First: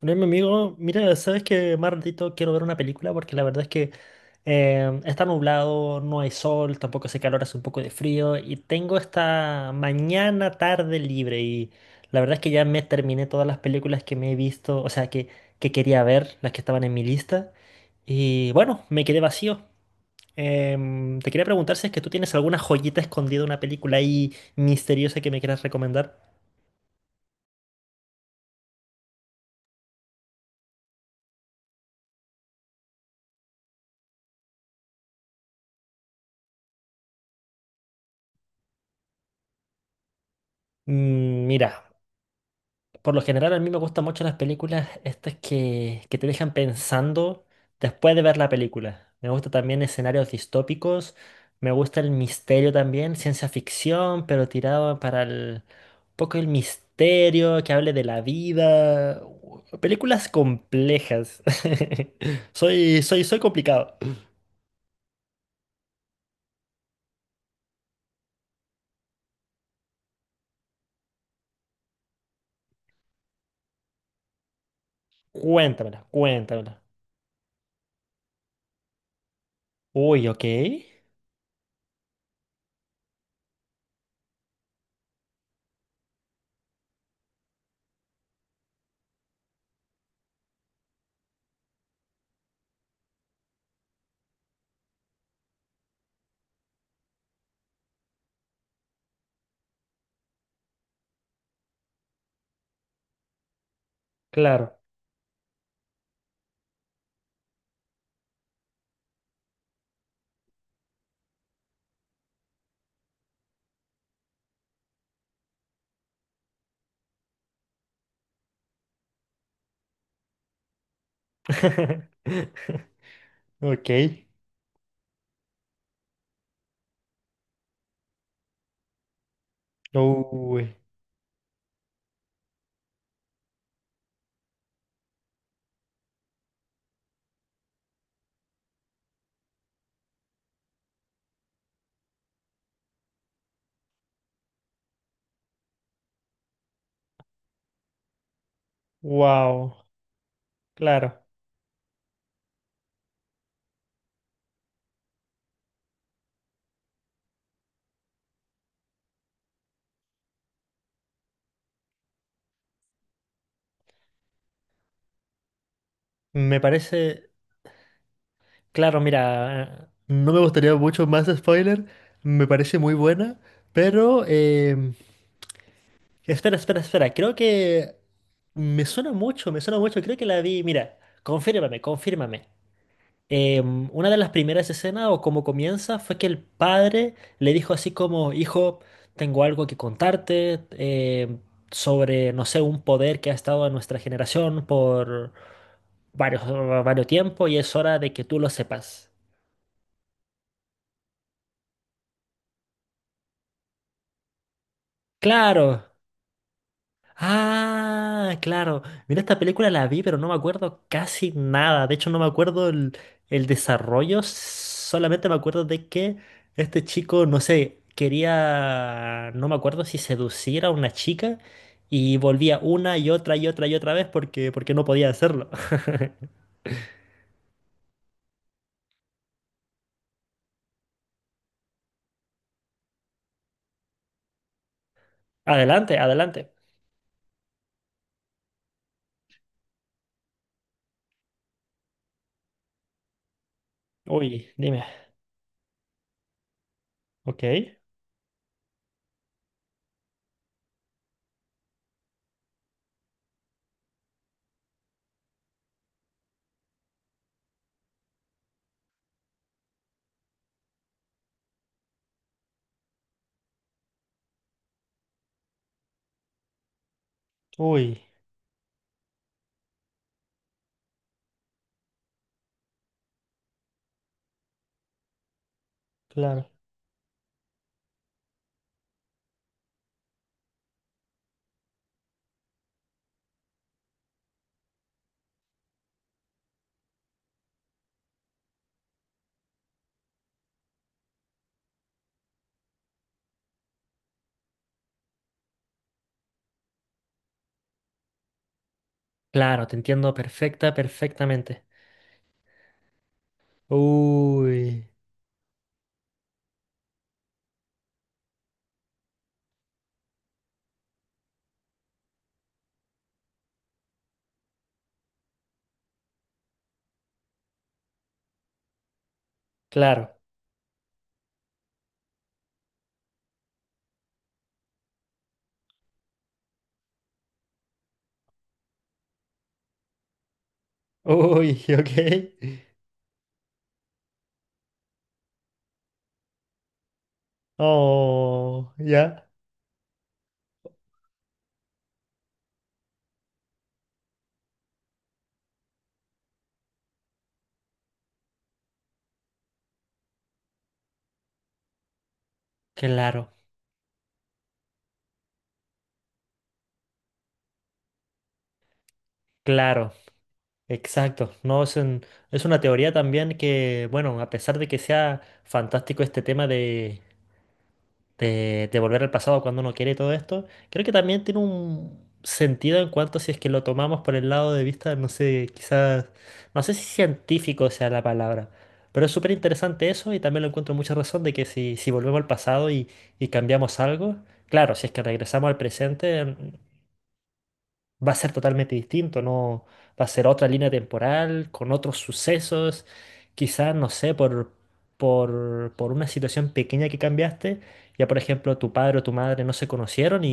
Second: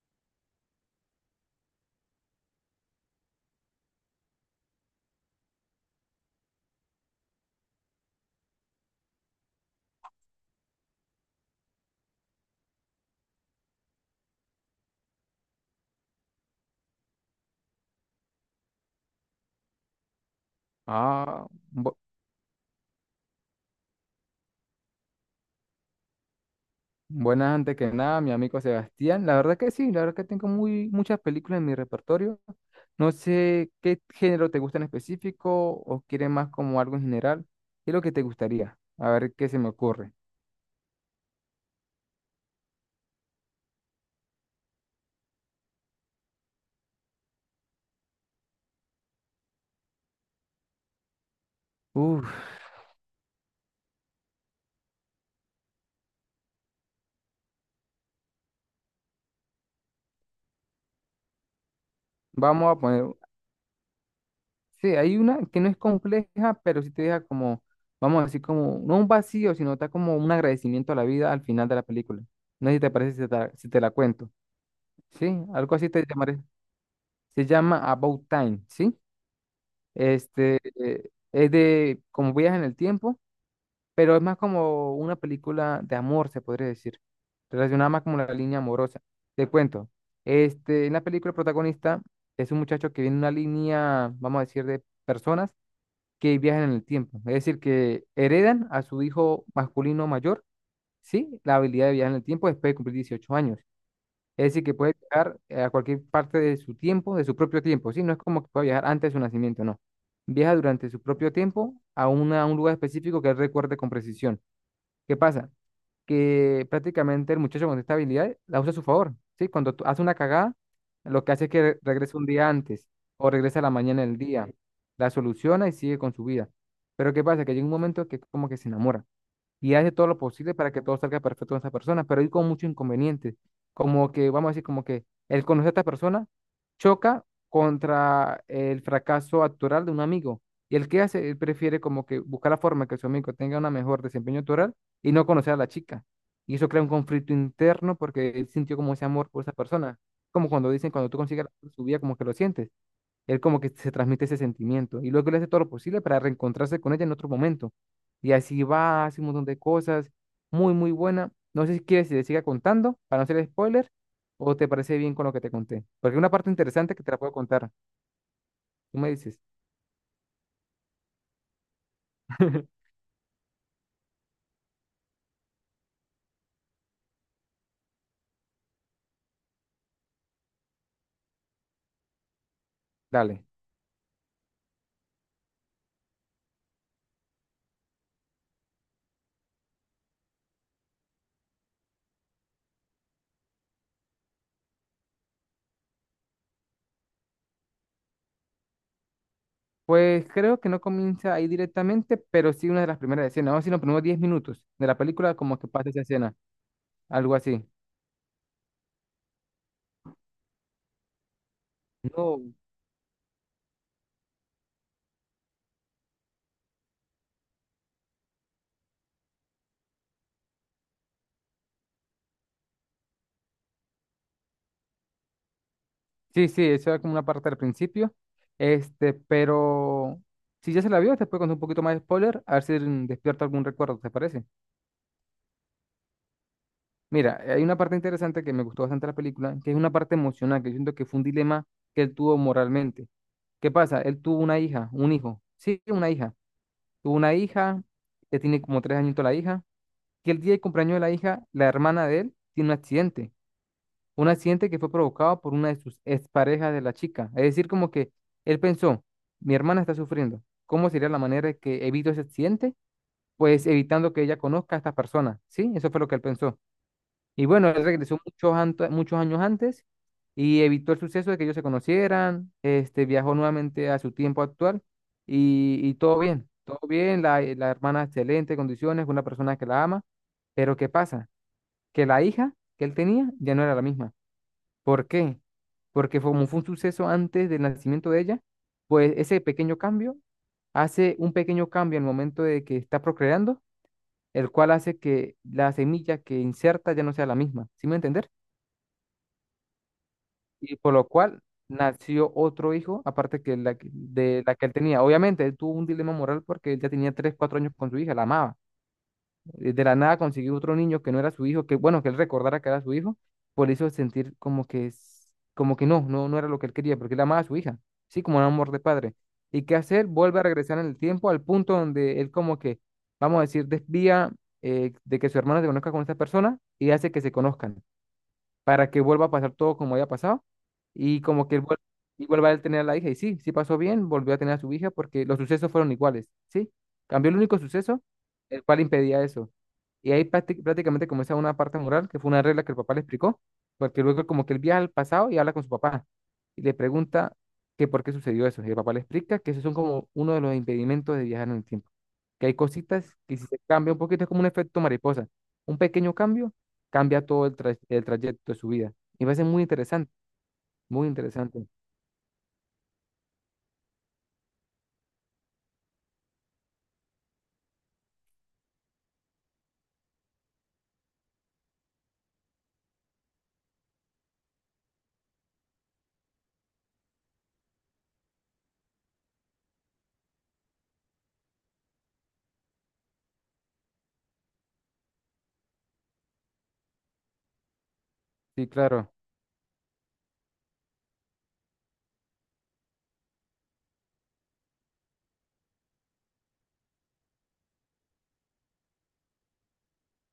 Bueno, mi amigo, mira, sabes que más ratito quiero ver una película porque la verdad es que está nublado, no hay sol, tampoco hace calor, hace un poco de frío y tengo esta mañana tarde libre y la verdad es que ya me terminé todas las películas que me he visto, o sea, que quería ver, las que estaban en mi lista y bueno, me quedé vacío. Te quería Ah, preguntar si es bu- que tú tienes alguna joyita escondida, una película ahí misteriosa que me quieras recomendar. buenas antes que nada, mi amigo Sebastián. La verdad que sí, la verdad que tengo muchas películas en mi repertorio. No sé qué género te gusta en específico o quieres más como algo en general. ¿Qué es lo que te gustaría? A ver qué se me ocurre. Mira. Por lo general, a mí me gustan mucho las películas estas que te dejan pensando después de ver la película. Me gustan también escenarios distópicos, me gusta el Uf, misterio también, ciencia ficción, pero tirado para el un poco el misterio, que hable de la vida. Películas complejas. Vamos a Soy, poner. soy, soy complicado. Sí, hay una que no es compleja, pero sí te deja como, vamos a decir, como, no un vacío, sino está como un agradecimiento a la vida al final de la película. No sé si te parece si si te la cuento. Sí, algo así Cuéntamela, te llamaré. cuéntamela. Se llama About Time, ¿sí? Uy, ok. Es de como viajes en el tiempo, pero es más como una película de amor, se podría decir, relacionada más como la línea amorosa. Te cuento, en la película el protagonista es un muchacho que viene de una línea, vamos a decir, de personas que viajan en el tiempo, es decir, que heredan a su hijo masculino mayor, ¿sí? La habilidad de viajar en el tiempo después de cumplir 18 años. Es decir, que Claro. puede viajar a cualquier parte de su tiempo, de su propio tiempo, ¿sí? No es como que pueda viajar antes de su nacimiento, no. Viaja durante su propio tiempo a, a un lugar específico que él recuerde con precisión. ¿Qué pasa? Que prácticamente el muchacho con esta habilidad la usa a su favor, ¿sí? Hace una cagada, lo que hace es que regresa un día antes o regresa a la mañana del Ok. día, la soluciona y sigue con su vida. Pero ¿qué pasa? Que llega un momento que como que se enamora y hace todo lo posible para Uy. que todo salga perfecto con esa persona, pero hay como muchos inconvenientes, como que, vamos a decir, como que el conocer a esta persona choca contra el fracaso actoral de un amigo. Y el que hace, él prefiere como que buscar la forma que su amigo tenga un mejor desempeño actoral y no conocer a la chica. Y eso crea un conflicto interno porque él sintió como ese amor por esa Wow. persona. Como cuando dicen, cuando tú Claro, consigues el amor de su vida, como que lo sientes. Él como que se transmite ese sentimiento y luego él hace todo lo posible para reencontrarse con ella en otro momento. Y así va, hace un montón de cosas, muy, muy buena. No sé si quieres que te siga contando para no hacer spoiler o te parece bien con lo que te conté. Porque hay una parte me interesante que te la parece, puedo contar. Tú claro, me dices. mira, no me gustaría mucho más spoiler, me parece muy buena, pero espera, espera, espera, creo que me suena mucho, creo que la vi, mira, confírmame, confírmame. Dale. Una de las primeras escenas o como comienza fue que el padre le dijo así como, hijo, tengo algo que contarte sobre, no sé, un poder que ha estado en nuestra generación por varios, varios tiempo y es hora de que tú lo sepas. Pues creo que no comienza ahí directamente, pero sí una de las primeras escenas. Vamos a decir los primeros 10 minutos de la película, como Claro. que pasa esa escena, algo así. Ah, claro. Mira, esta película la vi, pero no me acuerdo casi nada. De hecho, no me No. acuerdo el desarrollo. Solamente me acuerdo de que este chico, no sé, quería, no me acuerdo si seducir a una chica y volvía una y otra y otra y otra vez porque no podía hacerlo. Sí, sí, eso era como una parte al principio. Pero si ya se la vio, te puedo contar un poquito más de spoiler, a ver si despierta algún recuerdo, ¿te parece? Adelante, adelante. Mira, hay una parte interesante que me gustó bastante de la película, que es una parte emocional, que yo siento que fue un dilema que él tuvo moralmente. ¿Qué pasa? Él tuvo Uy, una dime. hija, un hijo. Sí, una hija. Tuvo una Ok. hija, que tiene como tres añitos la hija, que el día del cumpleaños de la hija, la hermana de él, tiene un accidente. Un accidente que fue provocado por una de sus exparejas de la chica. Es decir, como que él pensó, mi hermana está sufriendo. ¿Cómo sería la manera de que evito ese accidente? Pues evitando que ella conozca a esta persona, ¿sí? Eso fue lo que él pensó. Y bueno, él Uy, regresó muchos años antes y evitó el suceso de que ellos se conocieran. Viajó nuevamente a su tiempo actual y todo claro. bien, todo bien. La hermana excelente condiciones, una persona que la ama. Pero ¿qué pasa? Que la hija que él tenía ya no era la misma. ¿Por qué? Porque como fue un suceso antes del nacimiento de ella, pues ese pequeño cambio hace un pequeño cambio en el momento de que está procreando, el cual hace que la semilla que inserta ya no sea la misma, ¿sí me entender? Claro, te entiendo Y por lo cual perfectamente. nació otro hijo, aparte que de la que él Uy, tenía. Obviamente, él tuvo un dilema moral porque él ya tenía 3, 4 años con su hija, la amaba. De la nada consiguió otro niño que no era su hijo, que bueno, que él recordara que era su hijo, por hizo sentir como que, como que no era lo que él quería, porque él amaba a su hija, sí, como un amor de padre. ¿Y qué hacer? claro. Vuelve a regresar en el tiempo al punto donde él como que, vamos a decir, desvía de que su hermano se conozca con esta persona y hace que se conozcan para que vuelva a pasar todo como había pasado y como Uy, que ok. y vuelva a él tener a la hija. Y sí, sí pasó bien, volvió a tener a su hija porque los sucesos fueron iguales, ¿sí? Cambió el único suceso, el Oh, cual impedía ya. eso. Y ahí prácticamente comienza una parte moral, que fue una regla que el papá le explicó, porque luego como que él viaja al pasado y habla con su papá y le pregunta que por qué sucedió eso. Y el papá le explica que esos son como uno de los impedimentos de viajar en el tiempo que hay cositas Claro, que si se cambia un poquito es como un efecto mariposa. Un pequeño cambio cambia todo el trayecto de su vida. Y va a ser muy claro, interesante, muy exacto. No, interesante. Es una teoría también que, bueno, a pesar de que sea fantástico este tema de volver al pasado cuando uno quiere y todo esto, creo que también tiene un sentido en cuanto si es que lo tomamos por el lado de vista, no sé, quizás, no sé si científico sea la palabra, pero es súper interesante eso y también lo encuentro mucha razón de que si volvemos al pasado y cambiamos algo, claro, si es que regresamos al presente, va a ser Sí, totalmente claro. distinto, no va a ser otra línea temporal, con otros sucesos, quizás, no sé, por una situación pequeña que cambiaste, ya por ejemplo tu padre o tu madre no se conocieron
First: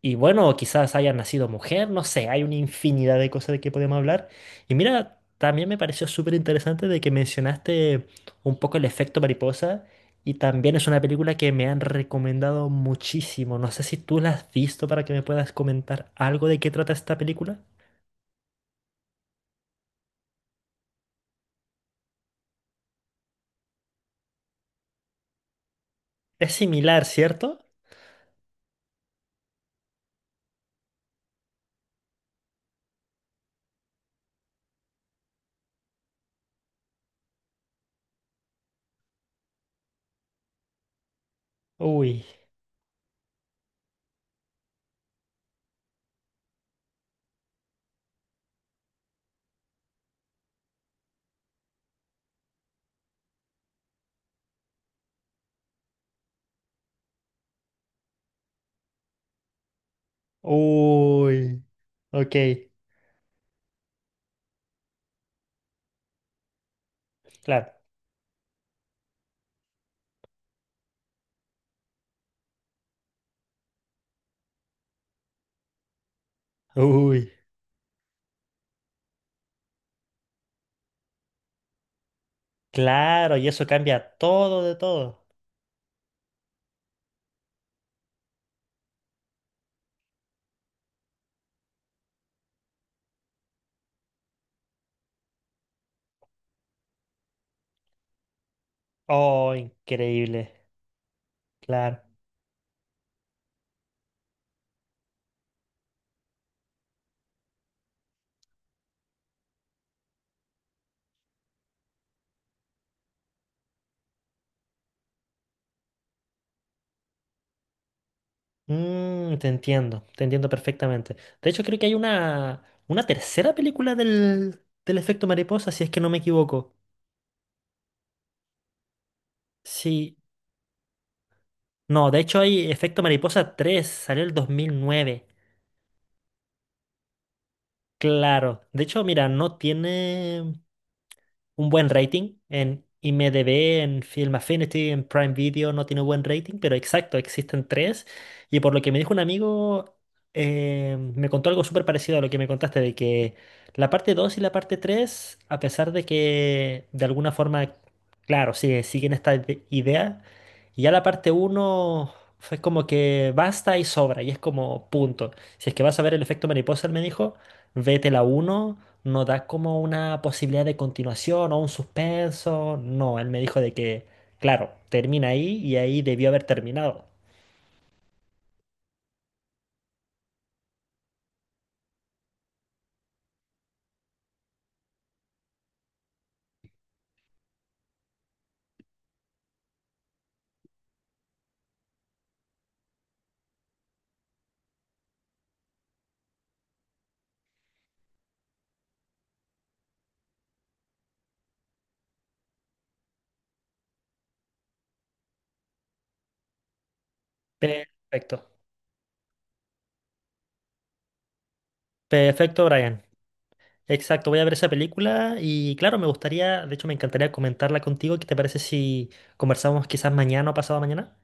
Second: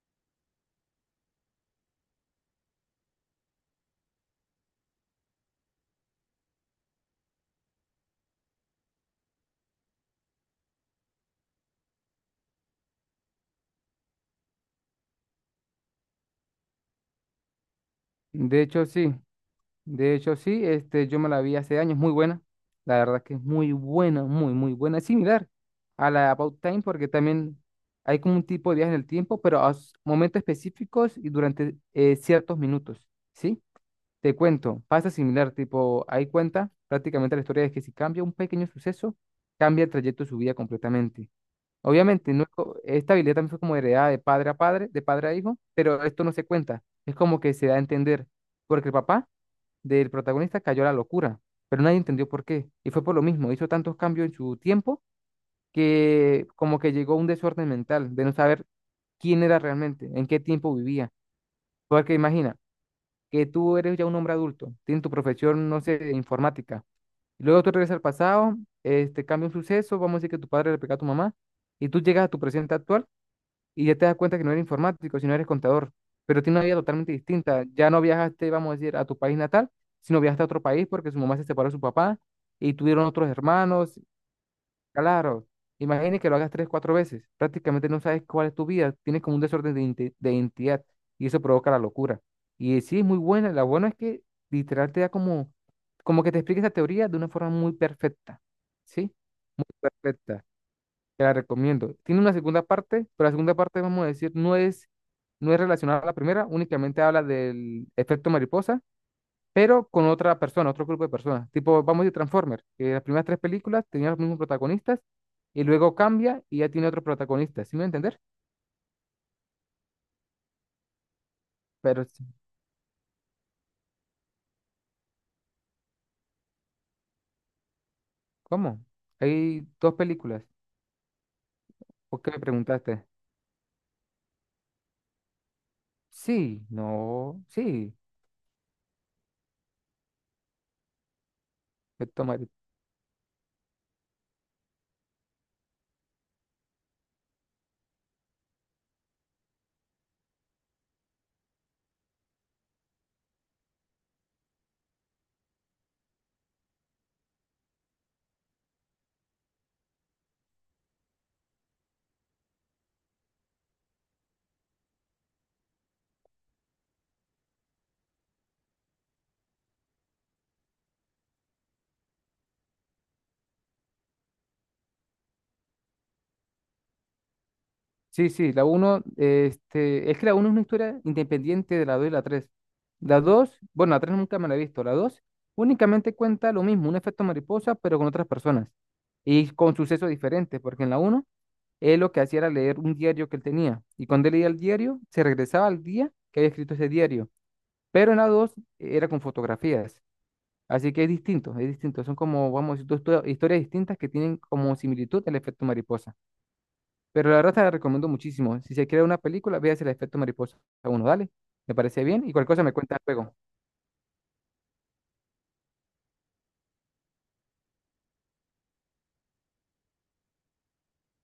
y bueno, quizás haya nacido mujer, no sé, hay una infinidad de cosas de que podemos hablar. Y mira, también me pareció súper interesante de que mencionaste un poco el efecto mariposa. Y también es una película que me han recomendado muchísimo. No sé si tú la has visto para que me puedas comentar algo de qué trata esta película. De hecho, sí. De hecho, sí. Yo me la vi hace años, muy buena. La verdad que es muy buena, muy, muy buena. Es similar a la Es About Time similar, porque también ¿cierto? hay como un tipo de viaje en el tiempo, pero a momentos específicos y durante ciertos minutos, ¿sí? Te cuento, pasa similar, tipo, hay cuenta prácticamente la historia de que si cambia un pequeño suceso, cambia el trayecto de su vida completamente. Uy, Obviamente, no es co- esta habilidad también fue como heredada de padre a padre, de padre a hijo, pero esto no se cuenta. Es como que se da a entender, porque el papá del protagonista cayó a la locura, pero nadie entendió por qué. Y fue por lo mismo, hizo tantos cambios en su tiempo que como que llegó a un desorden mental de no saber quién era realmente, en qué tiempo vivía. uy, Porque ok, imagina que tú eres ya un hombre adulto, tienes tu profesión, no sé, de informática. Y luego tú claro. regresas al pasado, cambia un suceso, vamos a decir que tu padre le pegó a tu mamá, y tú llegas a tu presente actual y ya te das cuenta que no eres informático, sino eres contador, pero tienes una vida totalmente Uy, distinta. Ya no viajaste, vamos a decir, a tu país natal, sino viajaste a otro país porque su mamá se separó de su papá y tuvieron otros claro, y eso hermanos. cambia todo de todo. Claro, imagine que lo hagas tres, cuatro veces. Prácticamente no sabes cuál es tu vida. Tienes como un desorden de, de identidad y eso provoca la locura. Y sí, es muy buena. La buena es que literal te da como, como que te explica esa teoría de una forma muy perfecta. ¿Sí? Oh, Muy perfecta. increíble, Te la recomiendo. claro. Tiene una segunda parte, pero la segunda parte, vamos a decir, no es relacionada a la primera. Únicamente habla del efecto mariposa pero con otra persona, otro grupo de personas. Tipo, vamos a decir Transformers, que las primeras tres películas tenían los mismos protagonistas y luego cambia y ya tiene otro protagonista, ¿sí me voy a entender? Te entiendo, te entiendo perfectamente. De hecho, creo que hay Pero, sí, una tercera película del efecto mariposa, si es que no me equivoco. ¿cómo? Hay dos Sí, películas. no, de ¿Por qué hecho me hay efecto preguntaste? mariposa 3 salió el 2009. Sí, no, sí, Claro, de hecho, mira, no tiene. Un buen me rating. toma- En IMDb, en Film Affinity, en Prime Video no tiene buen rating, pero exacto, existen tres. Y por lo que me dijo un amigo, me contó algo súper parecido a lo que me contaste, de que la parte 2 y la parte 3 a pesar de que de alguna forma, claro, sí, siguen esta idea, y ya la parte uno fue como que basta y sobra, y es como punto. Si es que vas a ver el efecto mariposa, él me dijo. Vete la uno no da como una posibilidad de continuación o un suspenso. No, él me dijo de que, claro, termina ahí y ahí debió haber terminado. Sí, sí, la uno, es que la uno es una historia independiente de la dos y la tres. La dos, bueno, la tres nunca me la he visto. La dos únicamente cuenta lo mismo, un efecto mariposa, pero con otras personas y con sucesos diferentes, porque en la uno él lo que hacía era leer un diario que él tenía. Y cuando él leía el diario, se regresaba al día que había escrito ese diario. Pero en la 2 era con fotografías. Así que es distinto, es distinto. Son como, vamos, a decir, dos historias distintas que tienen como similitud el efecto mariposa. Pero la verdad te la recomiendo Perfecto. muchísimo. Si se crea una película, véase el efecto mariposa. A uno, dale. Me parece bien. Y cualquier cosa Perfecto, me cuenta Brian. luego. Exacto, voy a ver esa película y claro, me gustaría, de hecho me encantaría comentarla contigo. ¿Qué te parece si conversamos quizás mañana o pasado mañana?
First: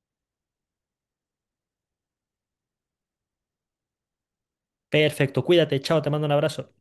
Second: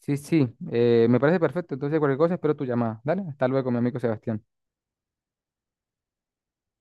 Sí, sí, me parece perfecto. Entonces, cualquier cosa espero tu llamada. Dale, hasta luego, mi amigo Sebastián. Perfecto, cuídate, chao, te mando un abrazo.